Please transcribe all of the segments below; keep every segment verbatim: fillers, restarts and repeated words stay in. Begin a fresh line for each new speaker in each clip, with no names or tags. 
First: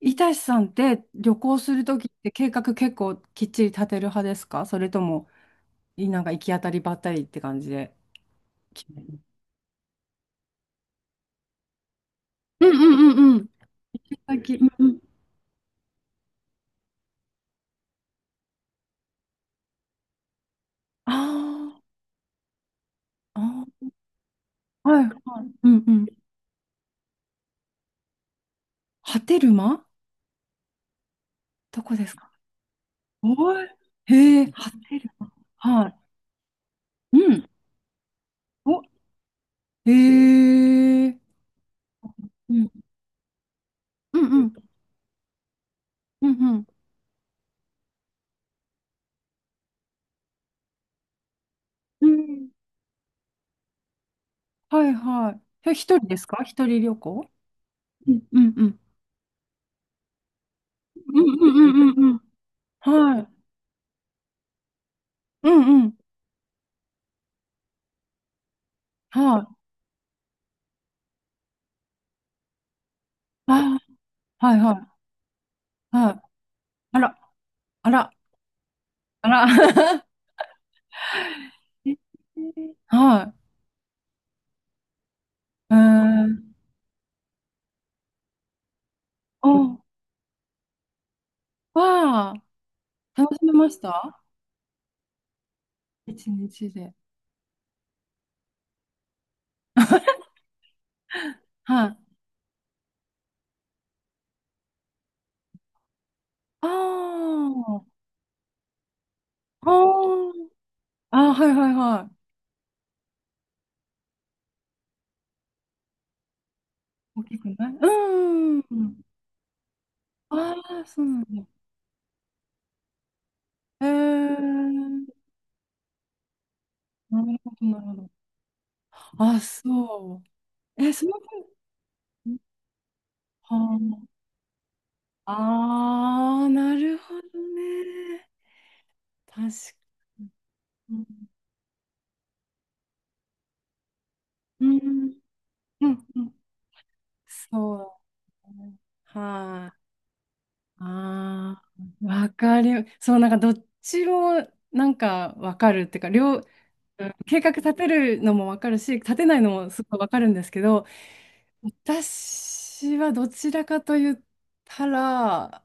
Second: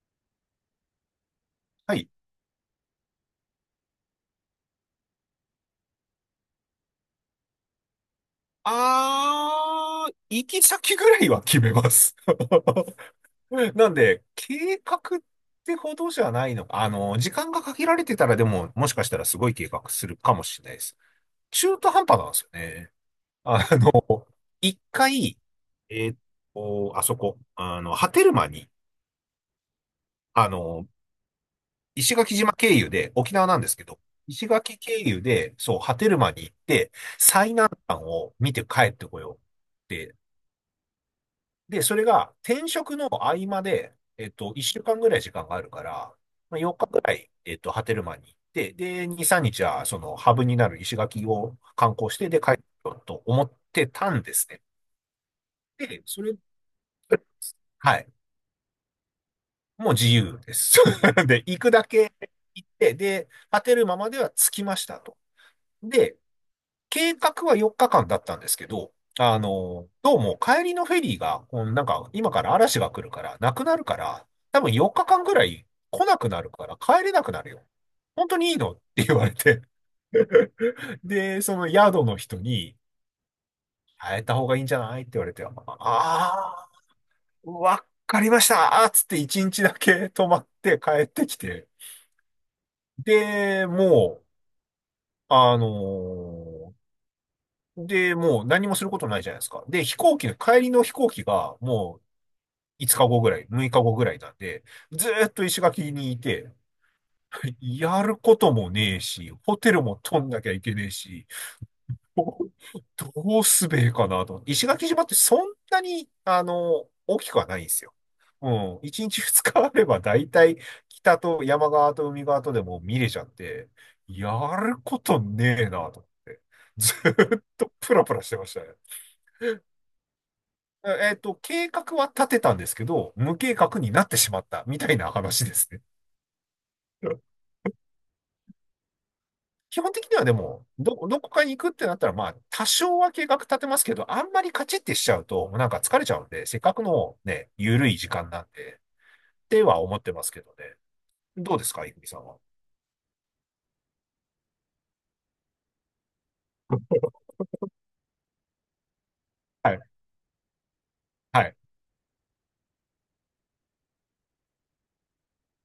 いたしさんって、旅行する
は
ときっ
い。
て計画結構きっちり立てる派ですか？それとも、いなんか行き当たりばったりって感じで。決める。
あー、行き先ぐらいは決めます。なん
行き
で、
先、
計
うん。
画ってほどじゃないのか。あの、時間が限られてたらでも、もしかしたらすごい計画するかもしれないです。
あ
中
ー。
途半端なんですよね。あ
あ
の、一
ー、はい、
回、
はい。うんう
え
ん。
ーっと、あそこ、あの、波照間に、
波照間、
あの、
どこです
石
か？
垣島経由で、沖縄な
お
ん
い。
ですけど、
へえ、
石
波
垣経
照
由
間。
で、そう、
は
波
い。
照間に行って、
うん。
最南端を見て
お、
帰ってこよう。っ
へ
て
え。
で、それが
う
転
ん
職の合間で、
う
えっ
んう
と、
ん
いっしゅうかんぐらい時間があるから、
うん
ま
う
あ、
ん。
日ぐらい、えっと、波照間に行って、で、に、さんにちは、その、ハブになる石垣を観
う
光して、で、
ん、
帰ろうと思ってたんですね。
はいはい。え、一
で、
人で
そ
す
れ、
か？一人旅行？
は
う
い。
んうんうん。
もう自由です。
う
で、
んう
行くだ
んうんうん
け
うん。
行って、
はい。
で、波照間までは着きましたと。
うんうん。
で、計画はよっかかんだったんですけど、
は
あ
い。
の、どうも帰りのフェリーが、こうなんか今から嵐が来るから、
あ
なくなるから、
あ、はい
多分
はい、
よっかかんぐらい来
は
な
い。
くなるから
あ
帰れ
ら、
なくなるよ。
あら、
本当にいいのって言わ
あ
れ
ら。
て。で、その
えー、
宿の人に、
は
変えた方がいいんじゃないって言われて、あ
い。えー、
あー、わかりましたつって1
お、
日だけ泊まって帰ってきて。
わあ、楽しめ
で、
まし
も
た？
う、あの
一日
ー
で。
で、もう何もすることないじゃないですか。で、飛行機の、帰りの飛行機が
は
も
い。
ういつかごぐらい、むいかごぐらいなんで、ずーっと石垣にいて、
あ あ、
やることもねえし、ホ
あ
テルも取んなき
ー。
ゃいけねえし、
あー、はいはいはい。
どどうすべえかなと思って。石垣島ってそんなに、あの、大
大
き
き
くは
く
ないんで
ない、
すよ。
う
うん。
ん。
いちにちふつかあれば大
あ
体
あ、そう
北
なん
と
だ。
山側と海側とでも見れちゃって、
えー、
やることねえなと思って。ず
なる
ーっ
ほど、
と
なるほ
プラ
ど。
プラしてましたね。
あ、そう。え、その
えっ
分、
と、計画は立てたんですけど、無計
は
画になってしまったみたいな
あ、
話ですね。
ああ、なる
う
ほ
ん。
どね。確か
基本的にはでも、ど、
に。
どこかに行くってなったら、まあ、多少は計画立てますけど、あんまりカ
う
チッてしち
ん、
ゃうと、なんか
う
疲
ん、
れちゃ
う
うん
ん。
で、せっかくのね、
そ
ゆ
う
るい時間なん
だね。
で、って
は
は
い。
思ってますけどね。どう
あ
ですか、いふ
あ、
みさん
わ
は。
かる。そう、なんかどっちもなんかわかるっていうか、両、うん、計画立てるのもわかるし、立てないのも
はい、
すごいわかるんですけど、
はい、
私はどちらかと言ったら、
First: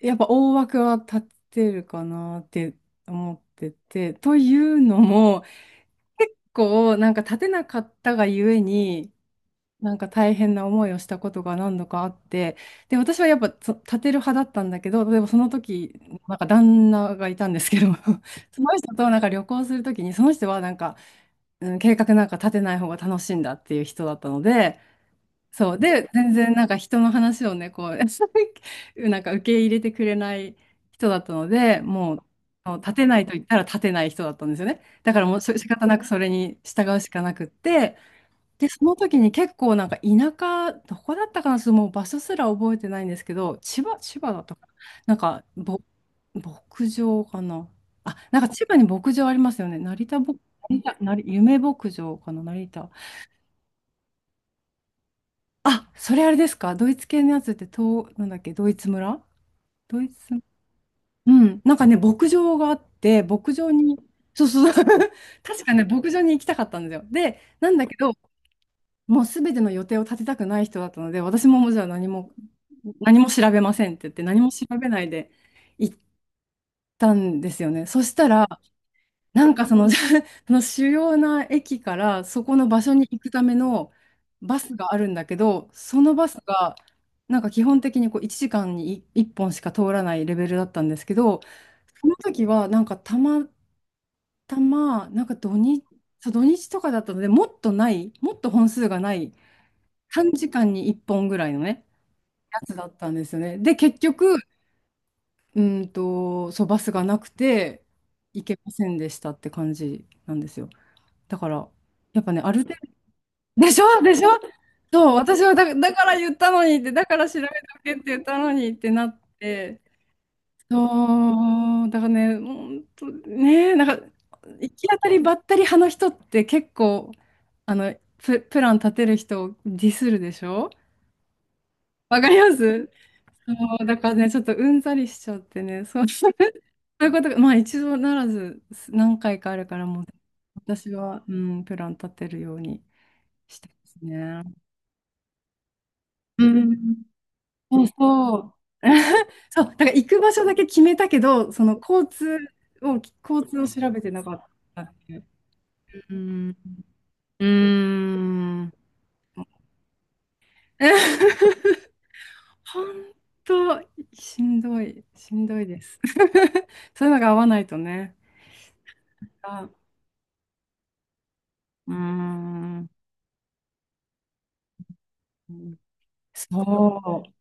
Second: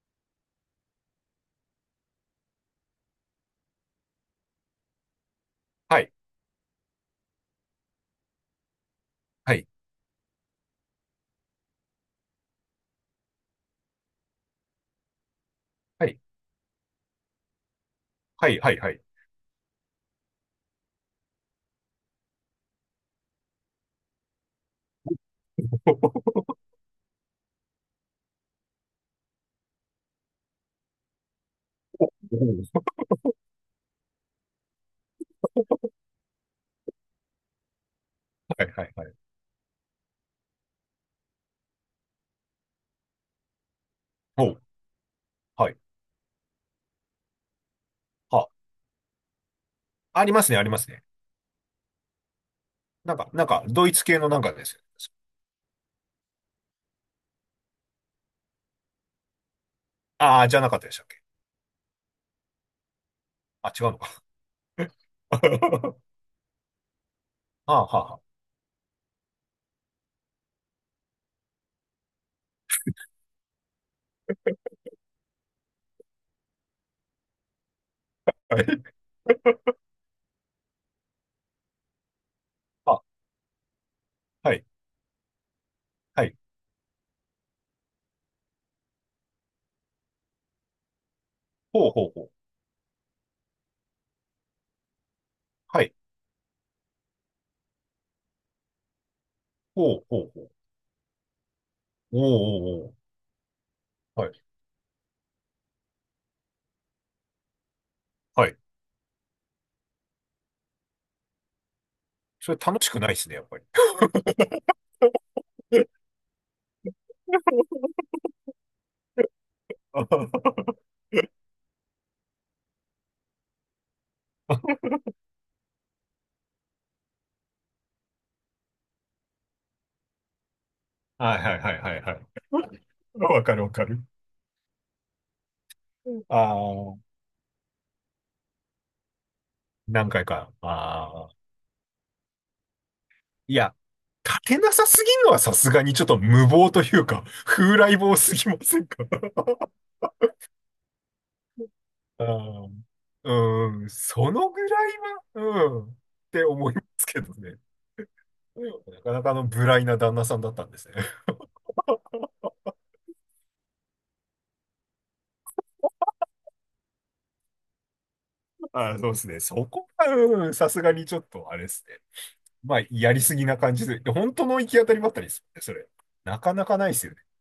やっぱ大枠は立てるかなって思ってて、というのも、
はい、
結構なんか立てなかったがゆえに、
はい、
なんか大変な思いをしたことが何度かあって、で、私はやっぱそ立てる派だったんだけど、例えばその時、
はい、
なんか旦那がいたんですけど、
はい、
そ
は
の
い、は
人
い。
となんか旅行する時に、その人はなんか、うん、計画なんか立てない方が楽しいんだっていう人だったので、そう、
お
で、全
う。
然なんか人の話をね、こう、なんか受け入れてくれない人だったので、もう、あの立てないと言ったら立てない人だったんですよね。だからもうし仕方なくそれに従うしかなくって、
は
で、
い、は
そ
い、
の
は
時
い。
に結構なんか田舎、どこだったかな、ちょっともう場所すら覚えてないんですけど、千葉、千葉だっ
お
た
う。
かな。なんか、
はい。
ぼ、牧場かな。あ、なんか
あ、
千葉に牧場ありますよね。成田
あり
牧、
ますね、ありま
成
す
田、
ね。
成夢牧場かな、成田。
なんか、なんか、ドイツ系のなんかですよ。
あ、それあれですか？ドイツ系のやつって、と、なんだっけ、ドイツ村、ドイツ、
ああ、じゃなかったでしたっけ。
うん。なんかね、牧場があって、牧
あ、
場
違う
に、
のか。
そうそうそう。確かね、
は
牧場に行きたかったんですよ。で、なん
あ。
だけ
は
ど、
あ、は
もうすべての予定を立てたくない人だったので、私ももうじゃあ何も、何も調べませんって言って、何も調べないで行ったんですよね。そしたら、
あ、はい。
なんかその、その主要な駅からそこの場所
あ、
に行くための
は
バ
い、
スがあるんだけど、その
は
バス
い。
が、なんか基本的にこういちじかんにいっぽんしか通らないレベルだったんですけど、
ほう
そ
ほう
の
ほう。
時はなんかたまたま、なんか土
は
日、
い。
そう土日とかだったので、もっとない、もっと本数がない。
ほうほ
短
うほ
時
う。
間にいっぽんぐらいのね、
おー
やつ
お
だ
ーお
っ
ー。
たんですよね。で、結
は
局、う
い、
ーんと、そう、バスがなくて、行
はい。
けませんでしたって感じなんですよ。だから、やっぱね、あ
それ
る程
楽しくないですね、やっぱり。
度、でしょでしょ。そう、私はだ、だから言ったのにって、だから調べておけって言ったのにってなって、
は
そう、だからね、本当ね、なんか、行き当たりばったり派の人って結構、あの、プ、プラン立てる人をディスるでしょ？
いはいはいはいは
わかり
い。
ます？
わ
そ
かるわか
うだ
る。
からね、ちょっとうんざりしちゃってね、そう、そう
ああ、
いうことが、まあ一度ならず何回かあるからもう、
何回か。
私は、
あ
う
あ。
ん、プラン立てるように
い
して
や、
ます
立て
ね。
なさすぎるのはさすがにちょっと
う
無謀
ん。
とい うか、風
そう
来坊す
そ
ぎ
う。
ませんか？
そう、だから行く場所だけ決めたけど、その交
あ
通
ー、
を、交通を
うん、
調べてな
そ
かっ
のぐら
たっ
い
ていう。
は、うん、っ
う
て
ん。
思いますけど
うー
ね。う
ん。
ん。なかなかあの無頼な旦那さんだったんですね。
本当、しんどい、しんどいです。そういうのが合わないとね。
あ、そうですね。そ
あ、
こは、うん、さすがにちょっと、あれです
うー
ね。まあ、
ん。
やりすぎな感じで、で本当の行き当たりばったりですよね、それ。なかなかないですよね。
そう。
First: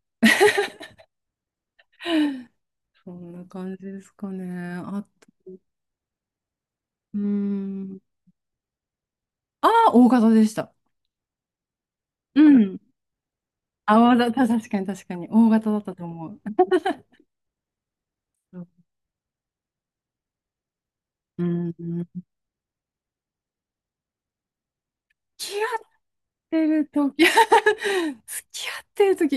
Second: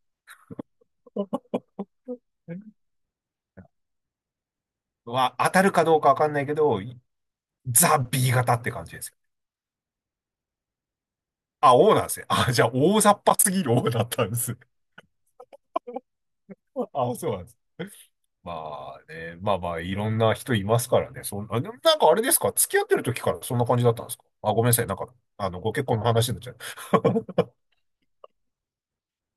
そんな感じですかね。あ
は、
と、
当たるかどうかわかんないけど、
うー
ザ・
ん。
B 型って感じですよ。
ああ、大型でした。
あ、O なんですね。
う
あ、じゃあ、
ん。
大雑把すぎる O
あ、
だっ
わ
た
ざ
んで
た
す。
確かに確かに。大型だったと思う。
あ、そうなんです。
そう、
まあね、まあまあ、いろんな人いますからね。そ
う
ん、あ、で
ん。
もなんかあれですか、付き合ってる時からそんな感じだったんですか？あ、ごめんなさい。なんか、あ
付
の、
き合
ご
っ
結婚の話になっちゃ
てる時
う。
付き合ってる時、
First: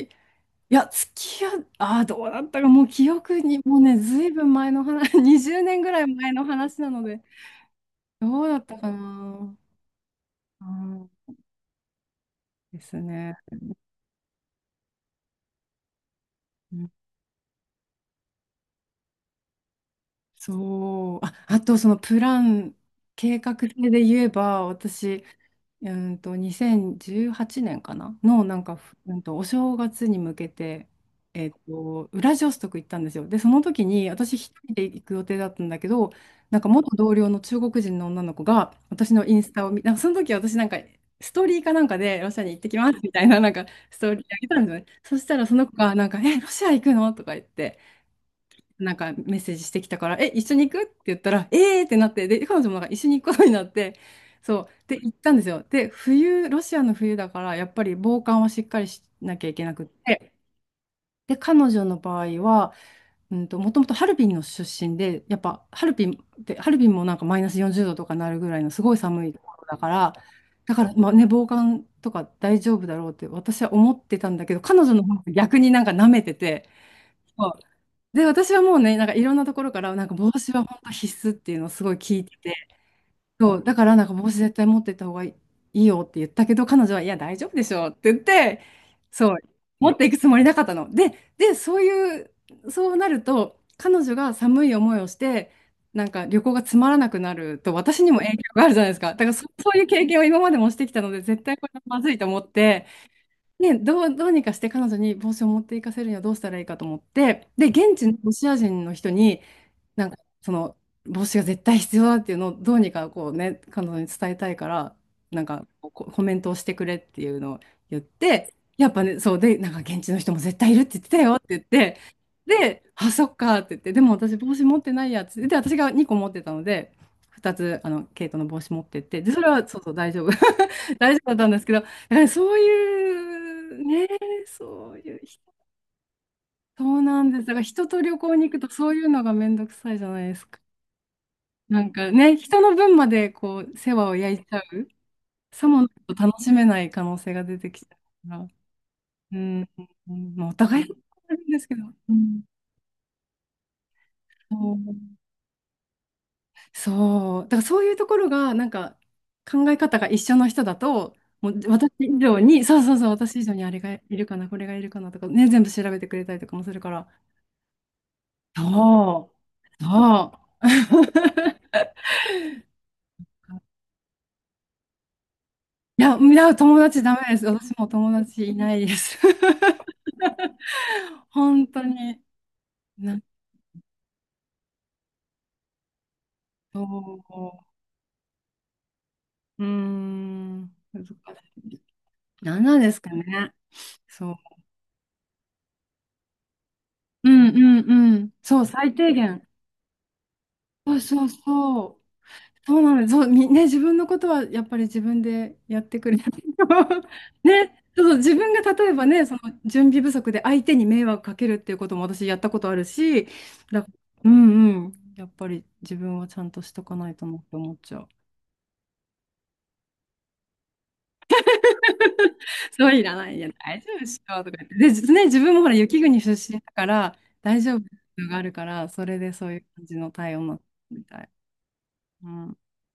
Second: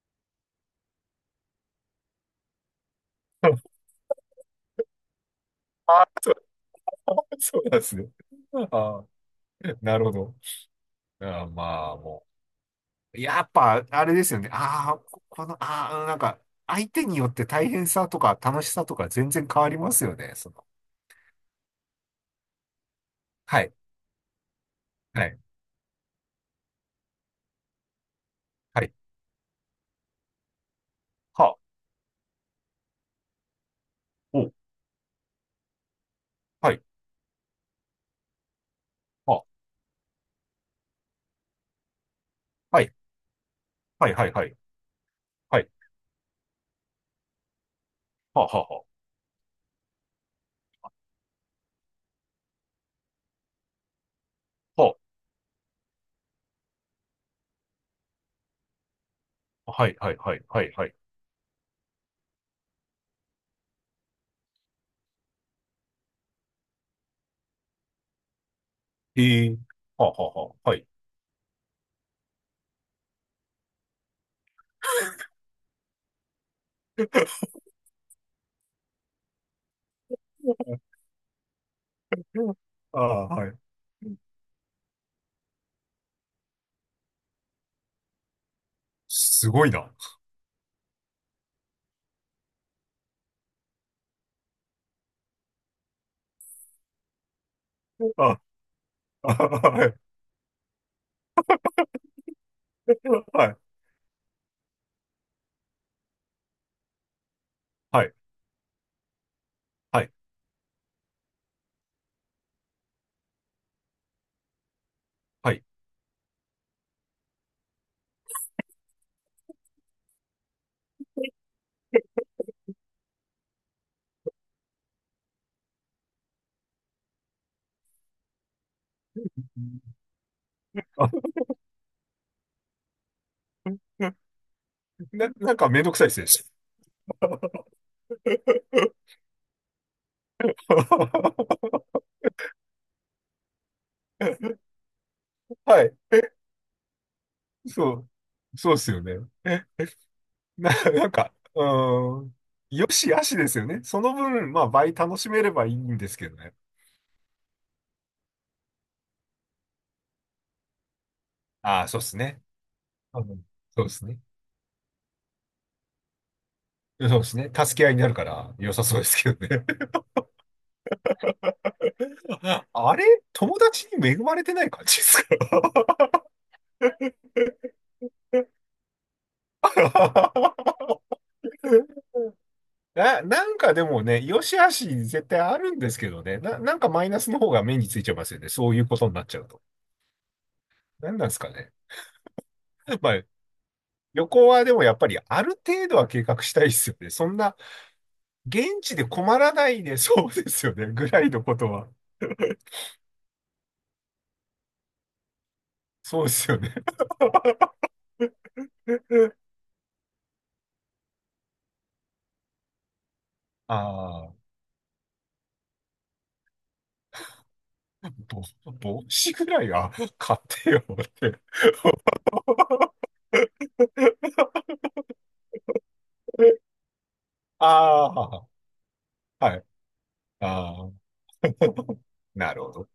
いや、付き合っ、ああ、どうだったか、もう記憶に、もうね、ずいぶん前の話、にじゅうねんぐら
あ
い
あ、
前
そ
の
う、
話なので、
あ、そうなんですね。
どうだったか
ああ、
な。
なるほど。
うん
あー、まあ、も
です
う。
ね。
やっぱ、あれですよね。ああ、ここの、ああ、なんか、相手によって大変さとか楽しさとか全然変わりますよね。その、
そう。あ、あとそのプラン、計画
は
性
い、
で言えば、私、
はい、
うーんと、にせんじゅうはちねんかなの、なんか、
はい、
うんと、お正月に向けて、
は
えっ
あ、
と、ウラジオストク行ったんですよ。で、その時に、私
お、
一人で行く予定だったんだけど、なんか
はい、
元同僚の中国人の女の子が、私のイン
は
スタを見、なんかその時私なんか、ストーリーかなんかでロシアに行ってき
あ、は
ま
い、
すみたいな、なんかス
は
ト
い、
ーリー
はい、
あ
は
げた
い、
んですよね。そしたらそ
は
の
い、
子が、なんか、え、ロシア行くのとか言って、
はあ、はあ、は
なんかメッセージしてきたから、え、一緒に行くって言ったら、えーってなって、で、彼女もなんか一緒に行くことになって、そう、で、行ったんですよ。で、冬、ロシアの冬だから、やっぱり防寒はしっかりしなきゃいけ
あ、
な
はあ、
くっ
はい、はい、
て、
はい、はい、はい、
で、彼女の場合は、うんと、もともとハルビンの出身で、やっぱハルビンって、ハルビンもなんかマイナスよんじゅうどとかなるぐらいのすごい寒いと
ええ、
ころだか
はあ、
ら、
はあ、はあ、
だ
は
か
い。
ら、まあね、防寒とか大丈夫だろうって私は思ってたんだけど、彼女の方が逆になんか舐めてて、で、私はもうね、なんかいろんなところから、なんか帽子は本当必須っていうのをすごい聞いてて、
ああ、は
そ
い。
う、だからなんか帽子絶対持ってった方がいいいいよって言ったけど、彼女は、いや、大丈夫でしょうって言って、そう、
すごいな。
持っていくつもりなかったの。で、で、そういう、そうなると、彼女が寒い思いをして、なんか旅行がつまらなくなると、私にも影
あ、
響があるじゃないですか。だか
あ、
らそ、そうい
は
う
い、
経験を今までもしてきたので、絶対これはまずいと思って、
はい、
ね、どう、どうにかして彼女に帽子を持っていかせるにはどうしたらいいかと思って、で、現
は
地の
い、
ロシア人の人に、
は
なん
い、
かその帽子が絶対必要だっていうのをどうにかこうね彼女に伝えたいから、なん
はい。
かこコメントをしてくれっていうのを言って、やっぱねそうで、なんか現地の人も絶対いるって言ってたよって言って、で「あ、そっか」って言って、「でも私帽子持ってないや」っつって、で私がにこ持ってたので、ふたつあのケイトの帽子持ってって、でそれはそうそう大丈夫 大丈夫だったんですけど、だからそういうね、そういう
な、
人、
なんかめんどくさいですね。
そうなんです、だから人と旅行に行くとそうい うのがめんどくさいじゃないですか。なんかね、人の分までこう、世話を焼いちゃう。さも
は
ない
い。
と楽しめない可能性が出てきち
そ
ゃ
う。
うから。
そうですよね。
うん、
え、
うまあ、お
な、
互いに
なん
あ
か、
るんで
う
すけど。う
ーん。
ん、
よしあしですよね。その分、
そ
まあ、倍
う、
楽しめればいいんですけどね。
そうだからそういうところが、なんか考え方が一緒の人だと、もう
ああ、
私
そうで
以
す
上
ね。
に、そうそうそう、
あ
私
の、
以上にあれ
そうで
がい
すね。
るかな、これがいるかなとか、ね、全部調べてくれたりとかもするか
そ
ら。
うですね。助け合いになるから良さそうです
そ
けどね。
う、そう。
あれ、友達に恵まれてない感じですか？
いや、いや、友達ダメです。私も友達いないです。本当に、な、
な、なんかでもね、良し悪し絶対あるんですけどね。な、なんかマイナスの方
そ
が目についちゃいますよね。そういうことになっちゃうと。
う、うーん、難
なんなんですか
し
ね。
い。何なんですか
まあ、
ね。
旅
そう。
行はでもやっぱりある程度は計画したいですよね。そ
う
ん
ん
な、
うんうん。そう、
現
最
地で
低
困
限。
らないで、そうですよね。
そう
ぐら
そう
いのこと
そ
は。
う。そうなのよ。そう、みね、自分のことはやっぱり自分でやってくれ
そ
な
う
い
ですよね。
と。 ね、そう、自分が例えばね、その準備不足で相手に迷惑かけるっていうことも私やったことあるし、だ、う
ああ、
んうん。やっぱり自分はちゃんとしとかないとなって思っちゃう。
ぼ、帽子ぐらいは買ってよって。
そういらない。いや、大丈夫っしょとか言って。で、実ね、自分もほら、雪国出身だから、大丈夫
あ
があ
あ、
るから、それでそう
は
い
い。
う感じの対応になっ
ああ、
たみたい。う
な
ん。
るほど。